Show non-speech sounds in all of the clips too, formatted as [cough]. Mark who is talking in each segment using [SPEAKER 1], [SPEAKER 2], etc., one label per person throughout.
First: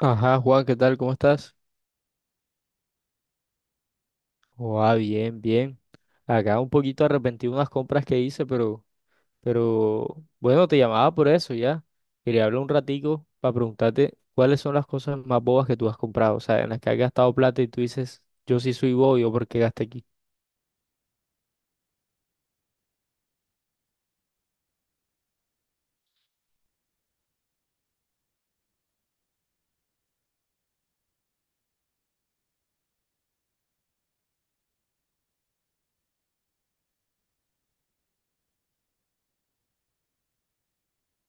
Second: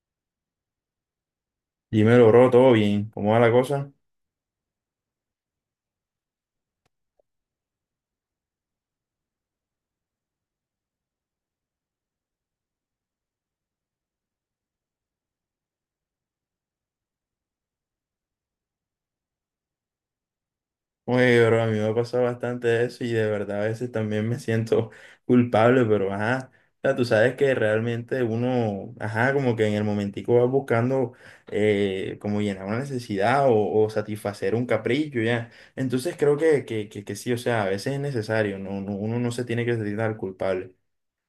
[SPEAKER 1] Ajá, Juan, ¿qué tal? ¿Cómo estás?
[SPEAKER 2] Dímelo, bro, todo bien. ¿Cómo va la cosa?
[SPEAKER 1] Joa, bien, bien. Acá un poquito arrepentido de unas compras que hice, pero bueno, te llamaba por eso ya. Quería hablar un ratico para preguntarte cuáles son las cosas más bobas que tú has comprado, o sea, en las que has gastado plata y tú dices, yo sí soy bobo, yo por qué gasté aquí.
[SPEAKER 2] Oye, bro, a mí me ha pasado bastante eso y de verdad a veces también me siento [laughs] culpable, pero ajá. O sea, tú sabes que realmente uno, ajá, como que en el momentico va buscando como llenar una necesidad o satisfacer un capricho, ya. Entonces creo que sí, o sea, a veces es necesario, no, uno no se tiene que sentir tan culpable.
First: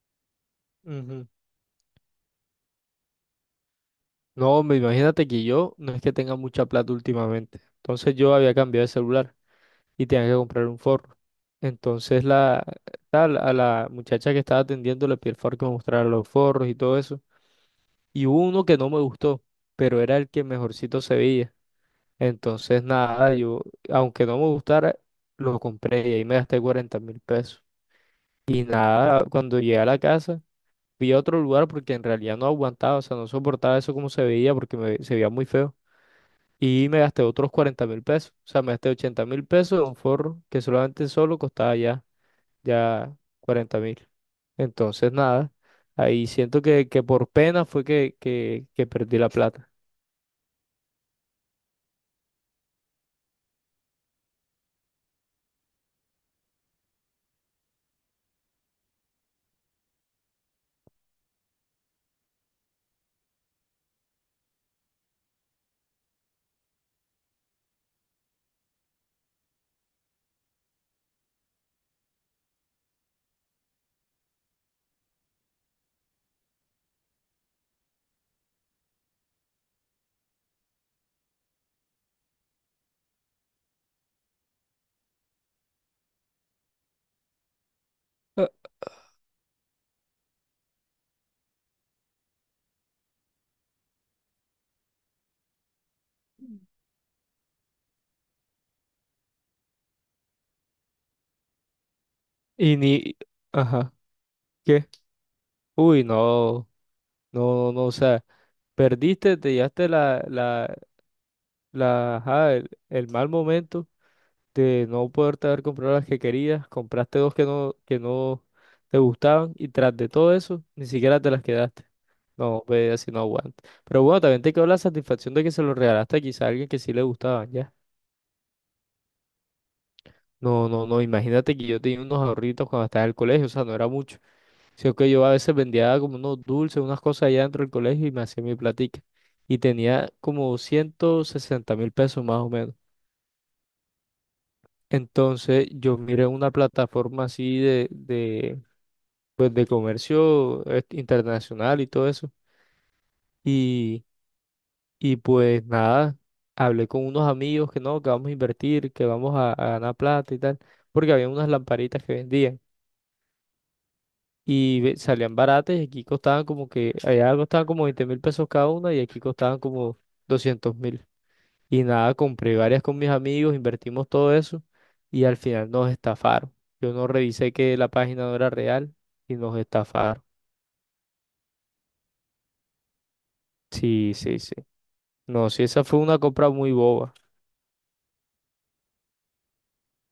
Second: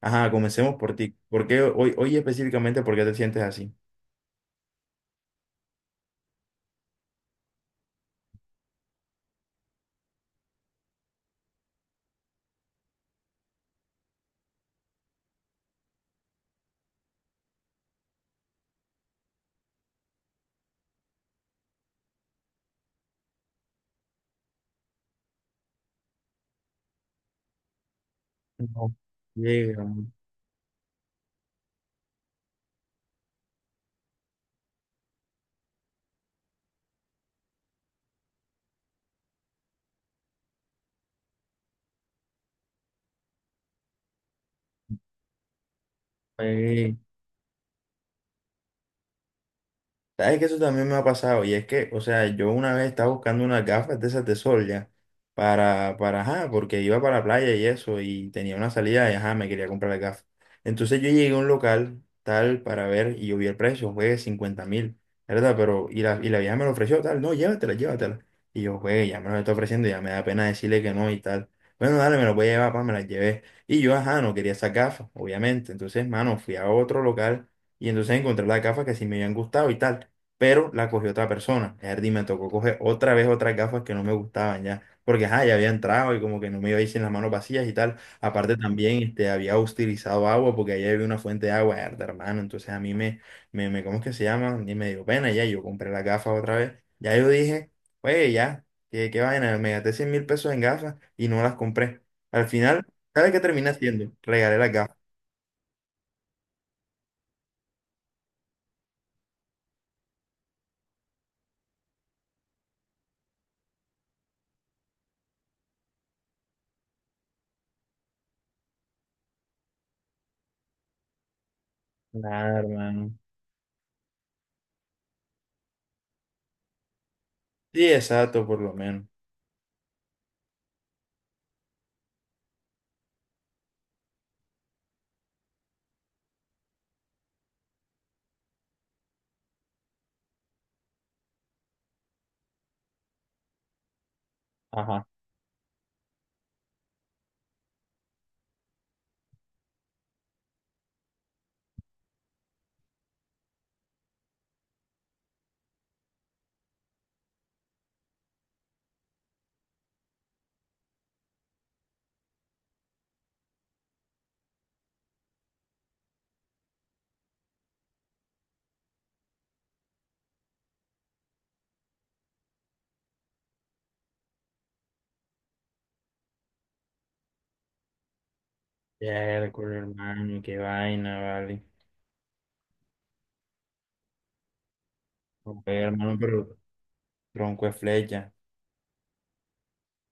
[SPEAKER 2] Ajá, comencemos por ti.
[SPEAKER 1] Ujú.
[SPEAKER 2] ¿Por qué hoy específicamente, por qué te sientes así?
[SPEAKER 1] No, hombre, imagínate que yo no es que tenga mucha plata últimamente. Entonces yo había cambiado de celular y tenía que comprar un forro. Entonces la, a la muchacha que estaba atendiendo le pedí el favor que me mostrara los forros y todo eso. Y hubo uno que no me gustó, pero era el que mejorcito se veía. Entonces nada, yo, aunque no me gustara, lo compré y ahí me gasté 40.000 pesos. Y
[SPEAKER 2] No,
[SPEAKER 1] nada, cuando llegué
[SPEAKER 2] llega.
[SPEAKER 1] a la casa, fui a otro lugar porque en realidad no aguantaba, o sea, no soportaba eso como se veía porque me, se veía muy feo. Y me gasté otros 40.000 pesos, o sea, me gasté 80.000 pesos en un forro que solamente solo costaba ya 40.000. Entonces, nada, ahí siento que por pena fue que perdí la plata.
[SPEAKER 2] Sabes que eso también me ha pasado y es que, o sea, yo una vez estaba buscando unas gafas de esas de sol ya para, ajá, porque iba para la playa y eso y tenía una salida y ajá, me quería comprar las gafas. Entonces yo llegué a un local tal para ver y yo vi el precio, fue 50.000, ¿verdad? Pero, y la vieja me lo ofreció tal, no, llévatela, llévatela. Y yo, güey, ya me lo está ofreciendo, ya me da pena decirle que no y tal. Bueno, dale, me lo voy a llevar, pa, me las llevé. Y yo, ajá, no quería esas gafas, obviamente. Entonces, mano, fui a otro local y entonces encontré las gafas que sí me habían gustado y tal, pero la cogió otra persona. Erdi me tocó coger otra vez otras gafas que no me gustaban ya, porque ajá, ya había entrado y como que no me iba a ir sin las manos vacías y tal.
[SPEAKER 1] Ah.
[SPEAKER 2] Aparte también este, había utilizado agua porque allá había una fuente de agua, erda, hermano, entonces a mí me, ¿cómo es que se llama? Y me dio pena ya, yo compré las gafas otra vez. Ya yo dije, oye, ya, qué vaina, me gasté 100.000 pesos en gafas y no las compré. Al
[SPEAKER 1] Y
[SPEAKER 2] final,
[SPEAKER 1] ni,
[SPEAKER 2] ¿sabes qué terminé
[SPEAKER 1] Ajá,
[SPEAKER 2] haciendo? Regalé las
[SPEAKER 1] ¿qué?
[SPEAKER 2] gafas.
[SPEAKER 1] Uy, no, no, no, o sea, perdiste, te llevaste ajá, el mal momento de no poderte haber comprado las que querías, compraste dos que no te gustaban y tras de todo eso, ni siquiera te las quedaste.
[SPEAKER 2] Nada,
[SPEAKER 1] No, ve, así
[SPEAKER 2] hermano.
[SPEAKER 1] no aguanta. Pero bueno, también te quedó la satisfacción de que se lo regalaste quizá a alguien que sí le gustaban, ya.
[SPEAKER 2] Sí, exacto, por lo menos.
[SPEAKER 1] No, no, no, imagínate que yo tenía unos ahorritos cuando estaba en el colegio, o sea, no era mucho, sino que yo a veces vendía como unos dulces, unas cosas allá dentro del colegio y me hacía mi platica. Y tenía como 160.000 pesos más o menos.
[SPEAKER 2] Ajá.
[SPEAKER 1] Entonces yo miré una plataforma así pues, de comercio internacional y todo eso. Y, y pues nada, hablé con unos amigos que no, que vamos a invertir, que vamos a ganar plata y tal, porque había unas lamparitas que vendían. Y ve- salían baratas y aquí costaban como que, allá costaban como 20.000 pesos cada una y aquí costaban como 200.000. Y nada, compré varias con mis amigos, invertimos todo eso y al final nos estafaron. Yo no revisé que la página no era real y
[SPEAKER 2] Ya, el
[SPEAKER 1] nos estafaron.
[SPEAKER 2] hermano, qué vaina, vale.
[SPEAKER 1] Sí, sí, sí. No, sí,
[SPEAKER 2] Joder,
[SPEAKER 1] esa fue
[SPEAKER 2] hermano,
[SPEAKER 1] una compra
[SPEAKER 2] pero
[SPEAKER 1] muy boba.
[SPEAKER 2] tronco de flecha.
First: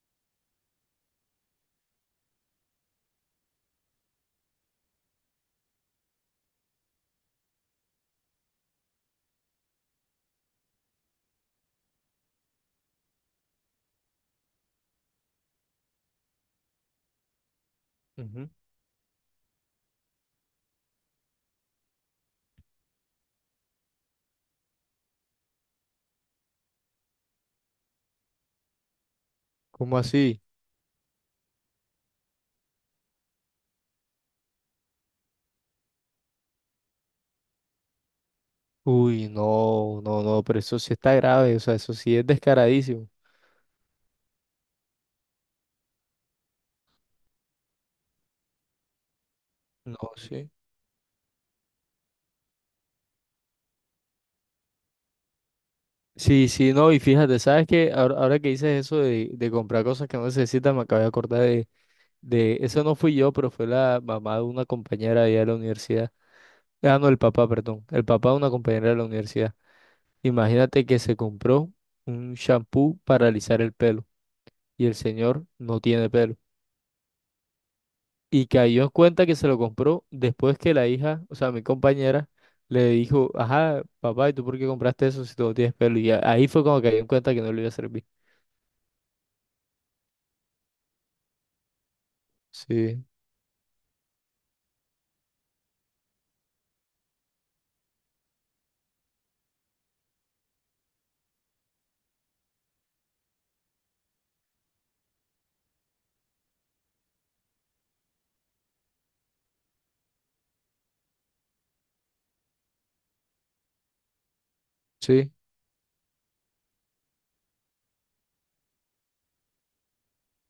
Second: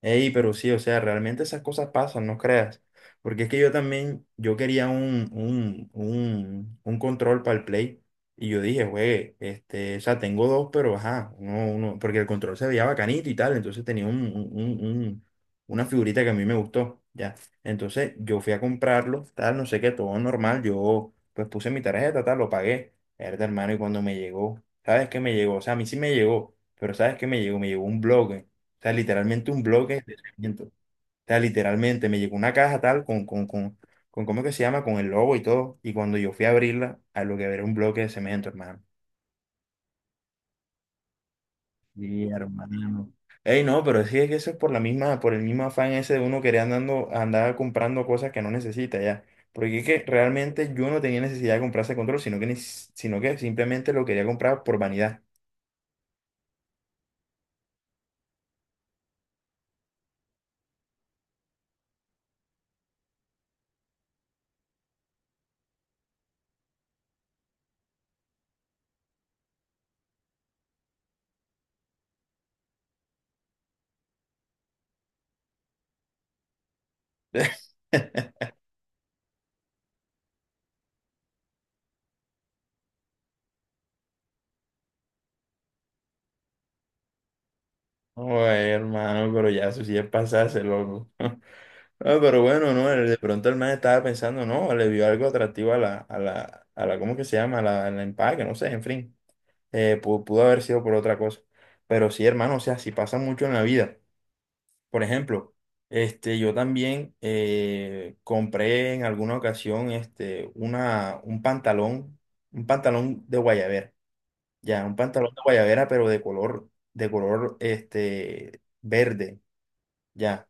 [SPEAKER 2] Ey, pero sí, o sea, realmente esas cosas pasan, no creas. Porque es que yo también, yo quería un control para el Play. Y yo dije, güey, este, o sea, tengo dos, pero ajá, uno, porque el control se veía bacanito y tal. Entonces tenía una figurita que a mí me gustó, ya. Entonces yo
[SPEAKER 1] Ujú.
[SPEAKER 2] fui a comprarlo, tal, no sé qué, todo normal. Yo, pues puse mi tarjeta, tal, lo pagué. Era hermano, y cuando me llegó, ¿sabes qué me llegó? O sea, a mí sí me llegó, pero ¿sabes qué me llegó? Me llegó un blog. O sea, literalmente un
[SPEAKER 1] ¿Cómo
[SPEAKER 2] bloque de
[SPEAKER 1] así?
[SPEAKER 2] cemento. O sea, literalmente me llegó una caja tal con, ¿cómo es que se llama? Con el logo y todo. Y cuando yo fui a abrirla, a lo que era un bloque de cemento, hermano.
[SPEAKER 1] Uy, no, no, no, pero eso sí está grave, o sea, eso sí es
[SPEAKER 2] Y
[SPEAKER 1] descaradísimo.
[SPEAKER 2] hermano. Ey, no, pero sí es que eso es por la misma, por el mismo afán ese de uno querer andando, andar comprando cosas que no necesita ya. Porque es que
[SPEAKER 1] No, sí.
[SPEAKER 2] realmente yo no tenía necesidad de comprar ese control, sino que, sino que simplemente lo quería comprar por vanidad.
[SPEAKER 1] Sí, sí, no, y fíjate, ¿sabes qué? Ahora, ahora que dices eso de comprar cosas que no necesitas, me acabo de acordar eso no fui yo, pero fue la mamá de una compañera allá de la universidad. Ah, no, el papá, perdón, el papá de una compañera de la universidad. Imagínate que se compró un shampoo para alisar el pelo y el señor no tiene pelo.
[SPEAKER 2] [laughs]
[SPEAKER 1] Y cayó en cuenta que se lo compró después que la hija, o sea, mi compañera, le dijo, ajá, papá, ¿y tú por qué compraste eso si tú no tienes pelo? Y a- ahí fue cuando cayó en cuenta que no le iba a servir.
[SPEAKER 2] Oye, hermano, pero ya eso sí es pasarse, loco. [laughs] Ah, pero bueno, no,
[SPEAKER 1] Sí.
[SPEAKER 2] De pronto el man estaba pensando, no, le vio algo atractivo a la, ¿cómo que se llama? A la, al empaque, no sé, en fin, pudo haber sido por otra cosa. Pero sí, hermano, o sea, sí pasa mucho en la vida. Por ejemplo, este, yo también compré en alguna ocasión este, un pantalón de guayabera, ya, un
[SPEAKER 1] Sí.
[SPEAKER 2] pantalón de guayabera, pero de color, este, verde. Ya.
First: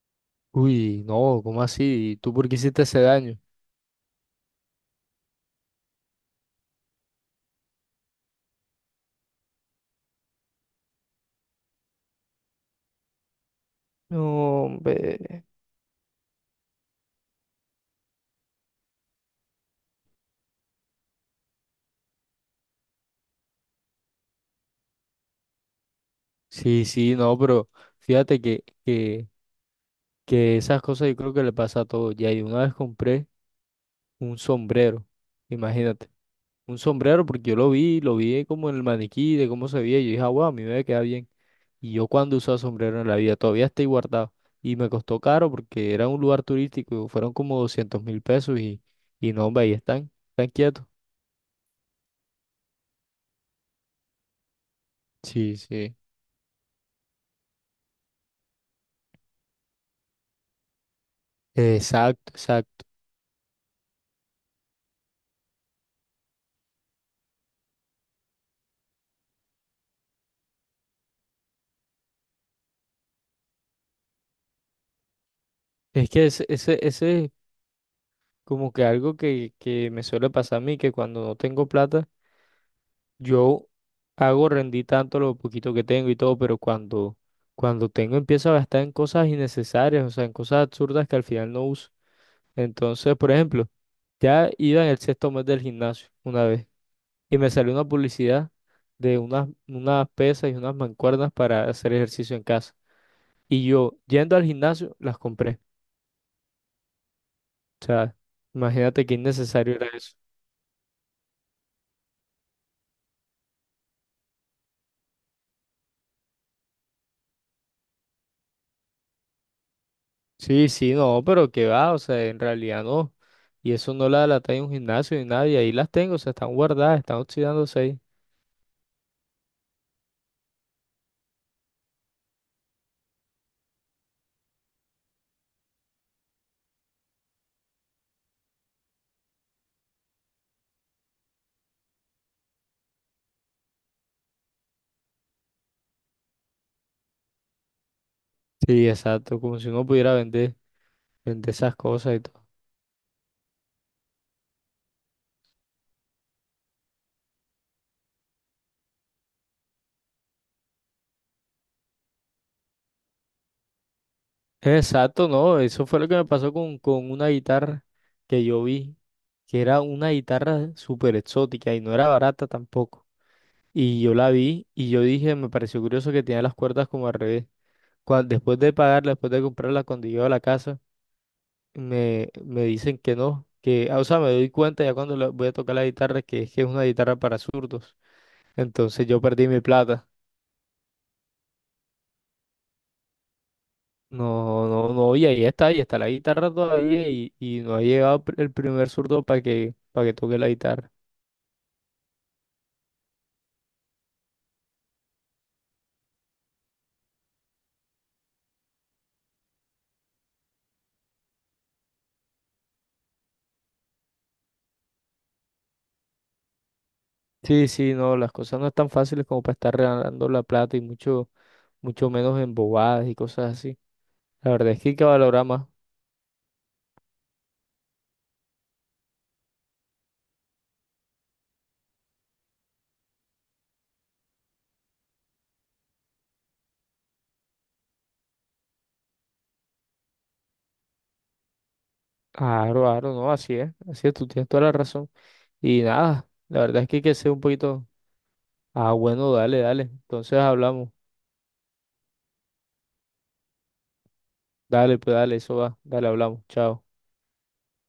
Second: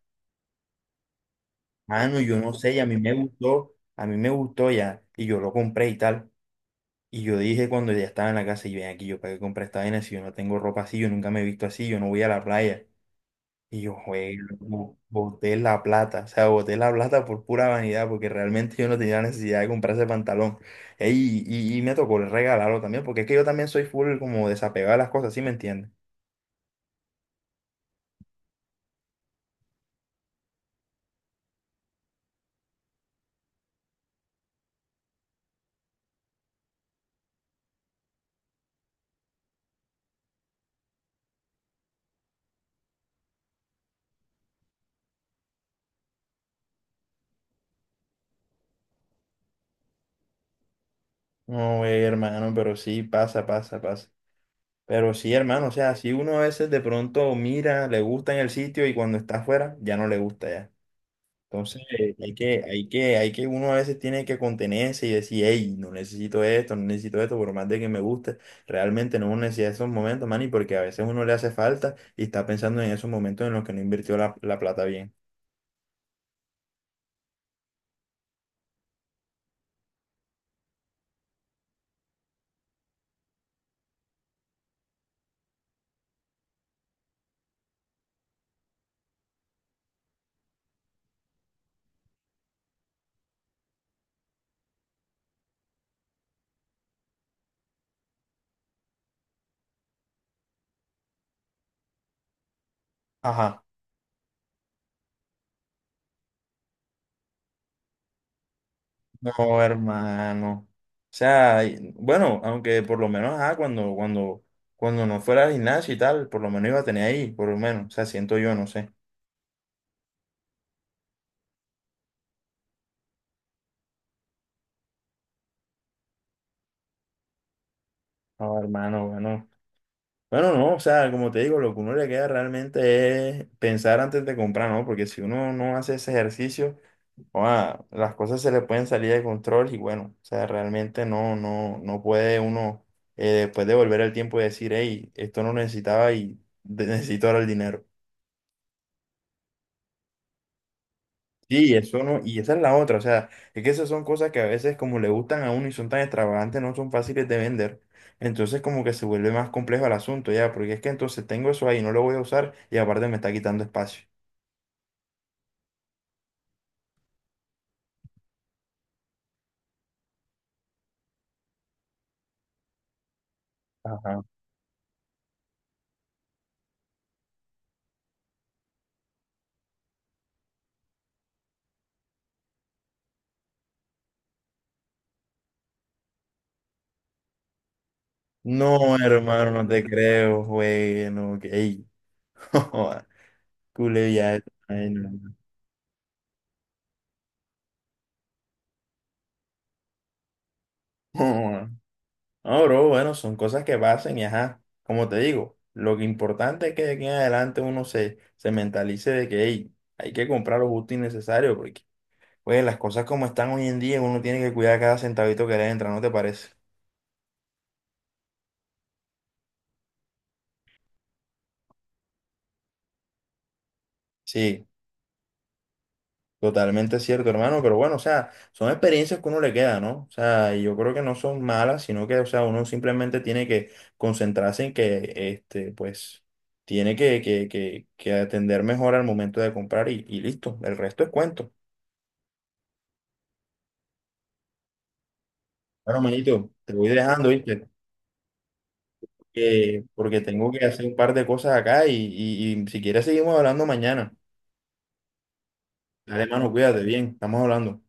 [SPEAKER 1] Uy, no, ¿cómo así? ¿Y
[SPEAKER 2] Mano,
[SPEAKER 1] tú
[SPEAKER 2] yo
[SPEAKER 1] por
[SPEAKER 2] no
[SPEAKER 1] qué
[SPEAKER 2] sé, y
[SPEAKER 1] hiciste
[SPEAKER 2] a mí
[SPEAKER 1] ese
[SPEAKER 2] me
[SPEAKER 1] daño?
[SPEAKER 2] gustó, a mí me gustó ya, y yo lo compré y tal. Y yo dije cuando ya estaba en la casa, y ven aquí, yo para qué compré esta vaina si yo no tengo ropa así, yo nunca me he visto así, yo no voy a la playa. Y yo,
[SPEAKER 1] No,
[SPEAKER 2] juego,
[SPEAKER 1] hombre.
[SPEAKER 2] boté la plata, o sea, boté la plata por pura vanidad, porque realmente yo no tenía necesidad de comprar ese pantalón. Ey, y me tocó regalarlo también, porque es que yo también soy full como desapegado a las cosas, ¿sí me entiendes?
[SPEAKER 1] Sí, sí, no, pero fíjate que esas cosas yo creo que le pasa a todos. Ya, y una vez compré un sombrero, imagínate, un sombrero porque yo lo vi como en el maniquí de cómo se veía, y yo dije, ah, wow, a mí me va a quedar bien. Y yo cuando usaba sombrero en la vida, todavía estoy guardado. Y me costó caro porque era un lugar turístico, fueron como 200.000 pesos y no, hombre, ahí están, están quietos.
[SPEAKER 2] No, güey, hermano, pero sí, pasa, pasa, pasa. Pero sí,
[SPEAKER 1] Sí,
[SPEAKER 2] hermano, o
[SPEAKER 1] sí.
[SPEAKER 2] sea, si uno a veces de pronto mira, le gusta en el sitio y cuando está afuera ya no le gusta ya. Entonces,
[SPEAKER 1] Exacto,
[SPEAKER 2] hay
[SPEAKER 1] exacto.
[SPEAKER 2] uno a veces tiene que contenerse y decir, hey, no necesito esto, no necesito esto, por más de que me guste, realmente no necesita esos momentos, man, y porque a veces uno le hace falta y está pensando en esos momentos en los que no invirtió la plata bien.
[SPEAKER 1] Es que ese es como que algo que me suele pasar a mí, que cuando no tengo plata, yo hago rendir tanto lo poquito que tengo y todo, pero cuando tengo empiezo a gastar en cosas innecesarias, o sea, en cosas absurdas que al final no uso. Entonces, por ejemplo, ya iba en el sexto mes del gimnasio una vez y me salió una publicidad de unas pesas y unas mancuernas para hacer ejercicio en casa.
[SPEAKER 2] Ajá.
[SPEAKER 1] Y yo, yendo al gimnasio, las compré. O sea, imagínate qué
[SPEAKER 2] No,
[SPEAKER 1] innecesario era eso.
[SPEAKER 2] hermano. O sea, bueno, aunque por lo menos, ah, cuando no fuera al gimnasio y tal, por lo menos iba a tener ahí, por lo menos. O sea, siento yo, no sé.
[SPEAKER 1] Sí, sí, no, pero que va, o sea, en realidad no. Y eso no la la en un gimnasio ni nada, y ahí las tengo, o sea, están guardadas, están oxidándose ahí.
[SPEAKER 2] No, hermano, bueno. Bueno, no, o sea, como te digo, lo que uno le queda realmente es pensar antes de comprar, ¿no? Porque si uno no hace ese ejercicio, ah, las cosas se le pueden salir de control y bueno, o sea, realmente no puede uno después de volver al tiempo y decir, hey, esto no lo necesitaba necesito ahora el dinero.
[SPEAKER 1] Sí, exacto, como si uno pudiera vender, vender
[SPEAKER 2] Sí,
[SPEAKER 1] esas
[SPEAKER 2] eso
[SPEAKER 1] cosas
[SPEAKER 2] no,
[SPEAKER 1] y
[SPEAKER 2] y
[SPEAKER 1] todo.
[SPEAKER 2] esa es la otra, o sea, es que esas son cosas que a veces como le gustan a uno y son tan extravagantes, no son fáciles de vender. Entonces como que se vuelve más complejo el asunto, ya, porque es que entonces tengo eso ahí, no lo voy a usar y aparte me está quitando espacio.
[SPEAKER 1] Exacto, no, eso fue lo que me pasó con una guitarra que yo vi, que era una guitarra súper exótica y no era barata tampoco. Y yo
[SPEAKER 2] Ajá.
[SPEAKER 1] la vi y yo dije, me pareció curioso que tenía las cuerdas como al revés. Cuan- después de pagarla, después de comprarla, cuando llego a la casa, me dicen que no, que, ah, o sea, me doy cuenta ya cuando la- voy a tocar la guitarra que es una guitarra para zurdos.
[SPEAKER 2] No,
[SPEAKER 1] Entonces yo perdí
[SPEAKER 2] hermano,
[SPEAKER 1] mi
[SPEAKER 2] no te
[SPEAKER 1] plata.
[SPEAKER 2] creo, güey, no, que, ey, [laughs] joda, culé ya,
[SPEAKER 1] No,
[SPEAKER 2] ay, [laughs]
[SPEAKER 1] no, no, y
[SPEAKER 2] no,
[SPEAKER 1] ahí está la guitarra todavía y no ha llegado pr- el primer zurdo para que toque la guitarra.
[SPEAKER 2] joda. No, bro, bueno, son cosas que pasan y ajá, como te digo, lo que importante es que de aquí en adelante uno se, se mentalice de que, ey, hay que comprar lo justo y necesario, porque pues las cosas como están hoy en día, uno tiene que cuidar cada centavito que le entra, ¿no te parece?
[SPEAKER 1] Sí, sí, no, las cosas no están fáciles como para estar regalando la plata y mucho, mucho menos en bobadas y cosas así. La
[SPEAKER 2] Sí,
[SPEAKER 1] verdad es que hay que valorar más.
[SPEAKER 2] totalmente cierto, hermano, pero bueno, o sea, son experiencias que uno le queda, ¿no? O sea, y yo creo que no son malas, sino que, o sea, uno simplemente tiene que concentrarse en que, este, pues, tiene que atender mejor al momento de comprar y listo, el resto es cuento.
[SPEAKER 1] Claro, claro, no, así es, tú tienes toda la razón. Y
[SPEAKER 2] Bueno,
[SPEAKER 1] nada,
[SPEAKER 2] manito,
[SPEAKER 1] la
[SPEAKER 2] te
[SPEAKER 1] verdad es
[SPEAKER 2] voy
[SPEAKER 1] que hay que
[SPEAKER 2] dejando,
[SPEAKER 1] ser un
[SPEAKER 2] ¿viste?
[SPEAKER 1] poquito. Ah, bueno, dale, dale.
[SPEAKER 2] Porque
[SPEAKER 1] Entonces
[SPEAKER 2] tengo que hacer
[SPEAKER 1] hablamos.
[SPEAKER 2] un par de cosas acá y si quieres seguimos hablando mañana.
[SPEAKER 1] Dale, pues dale, eso va. Dale,
[SPEAKER 2] Dale,
[SPEAKER 1] hablamos.
[SPEAKER 2] hermano, cuídate
[SPEAKER 1] Chao.
[SPEAKER 2] bien, estamos hablando.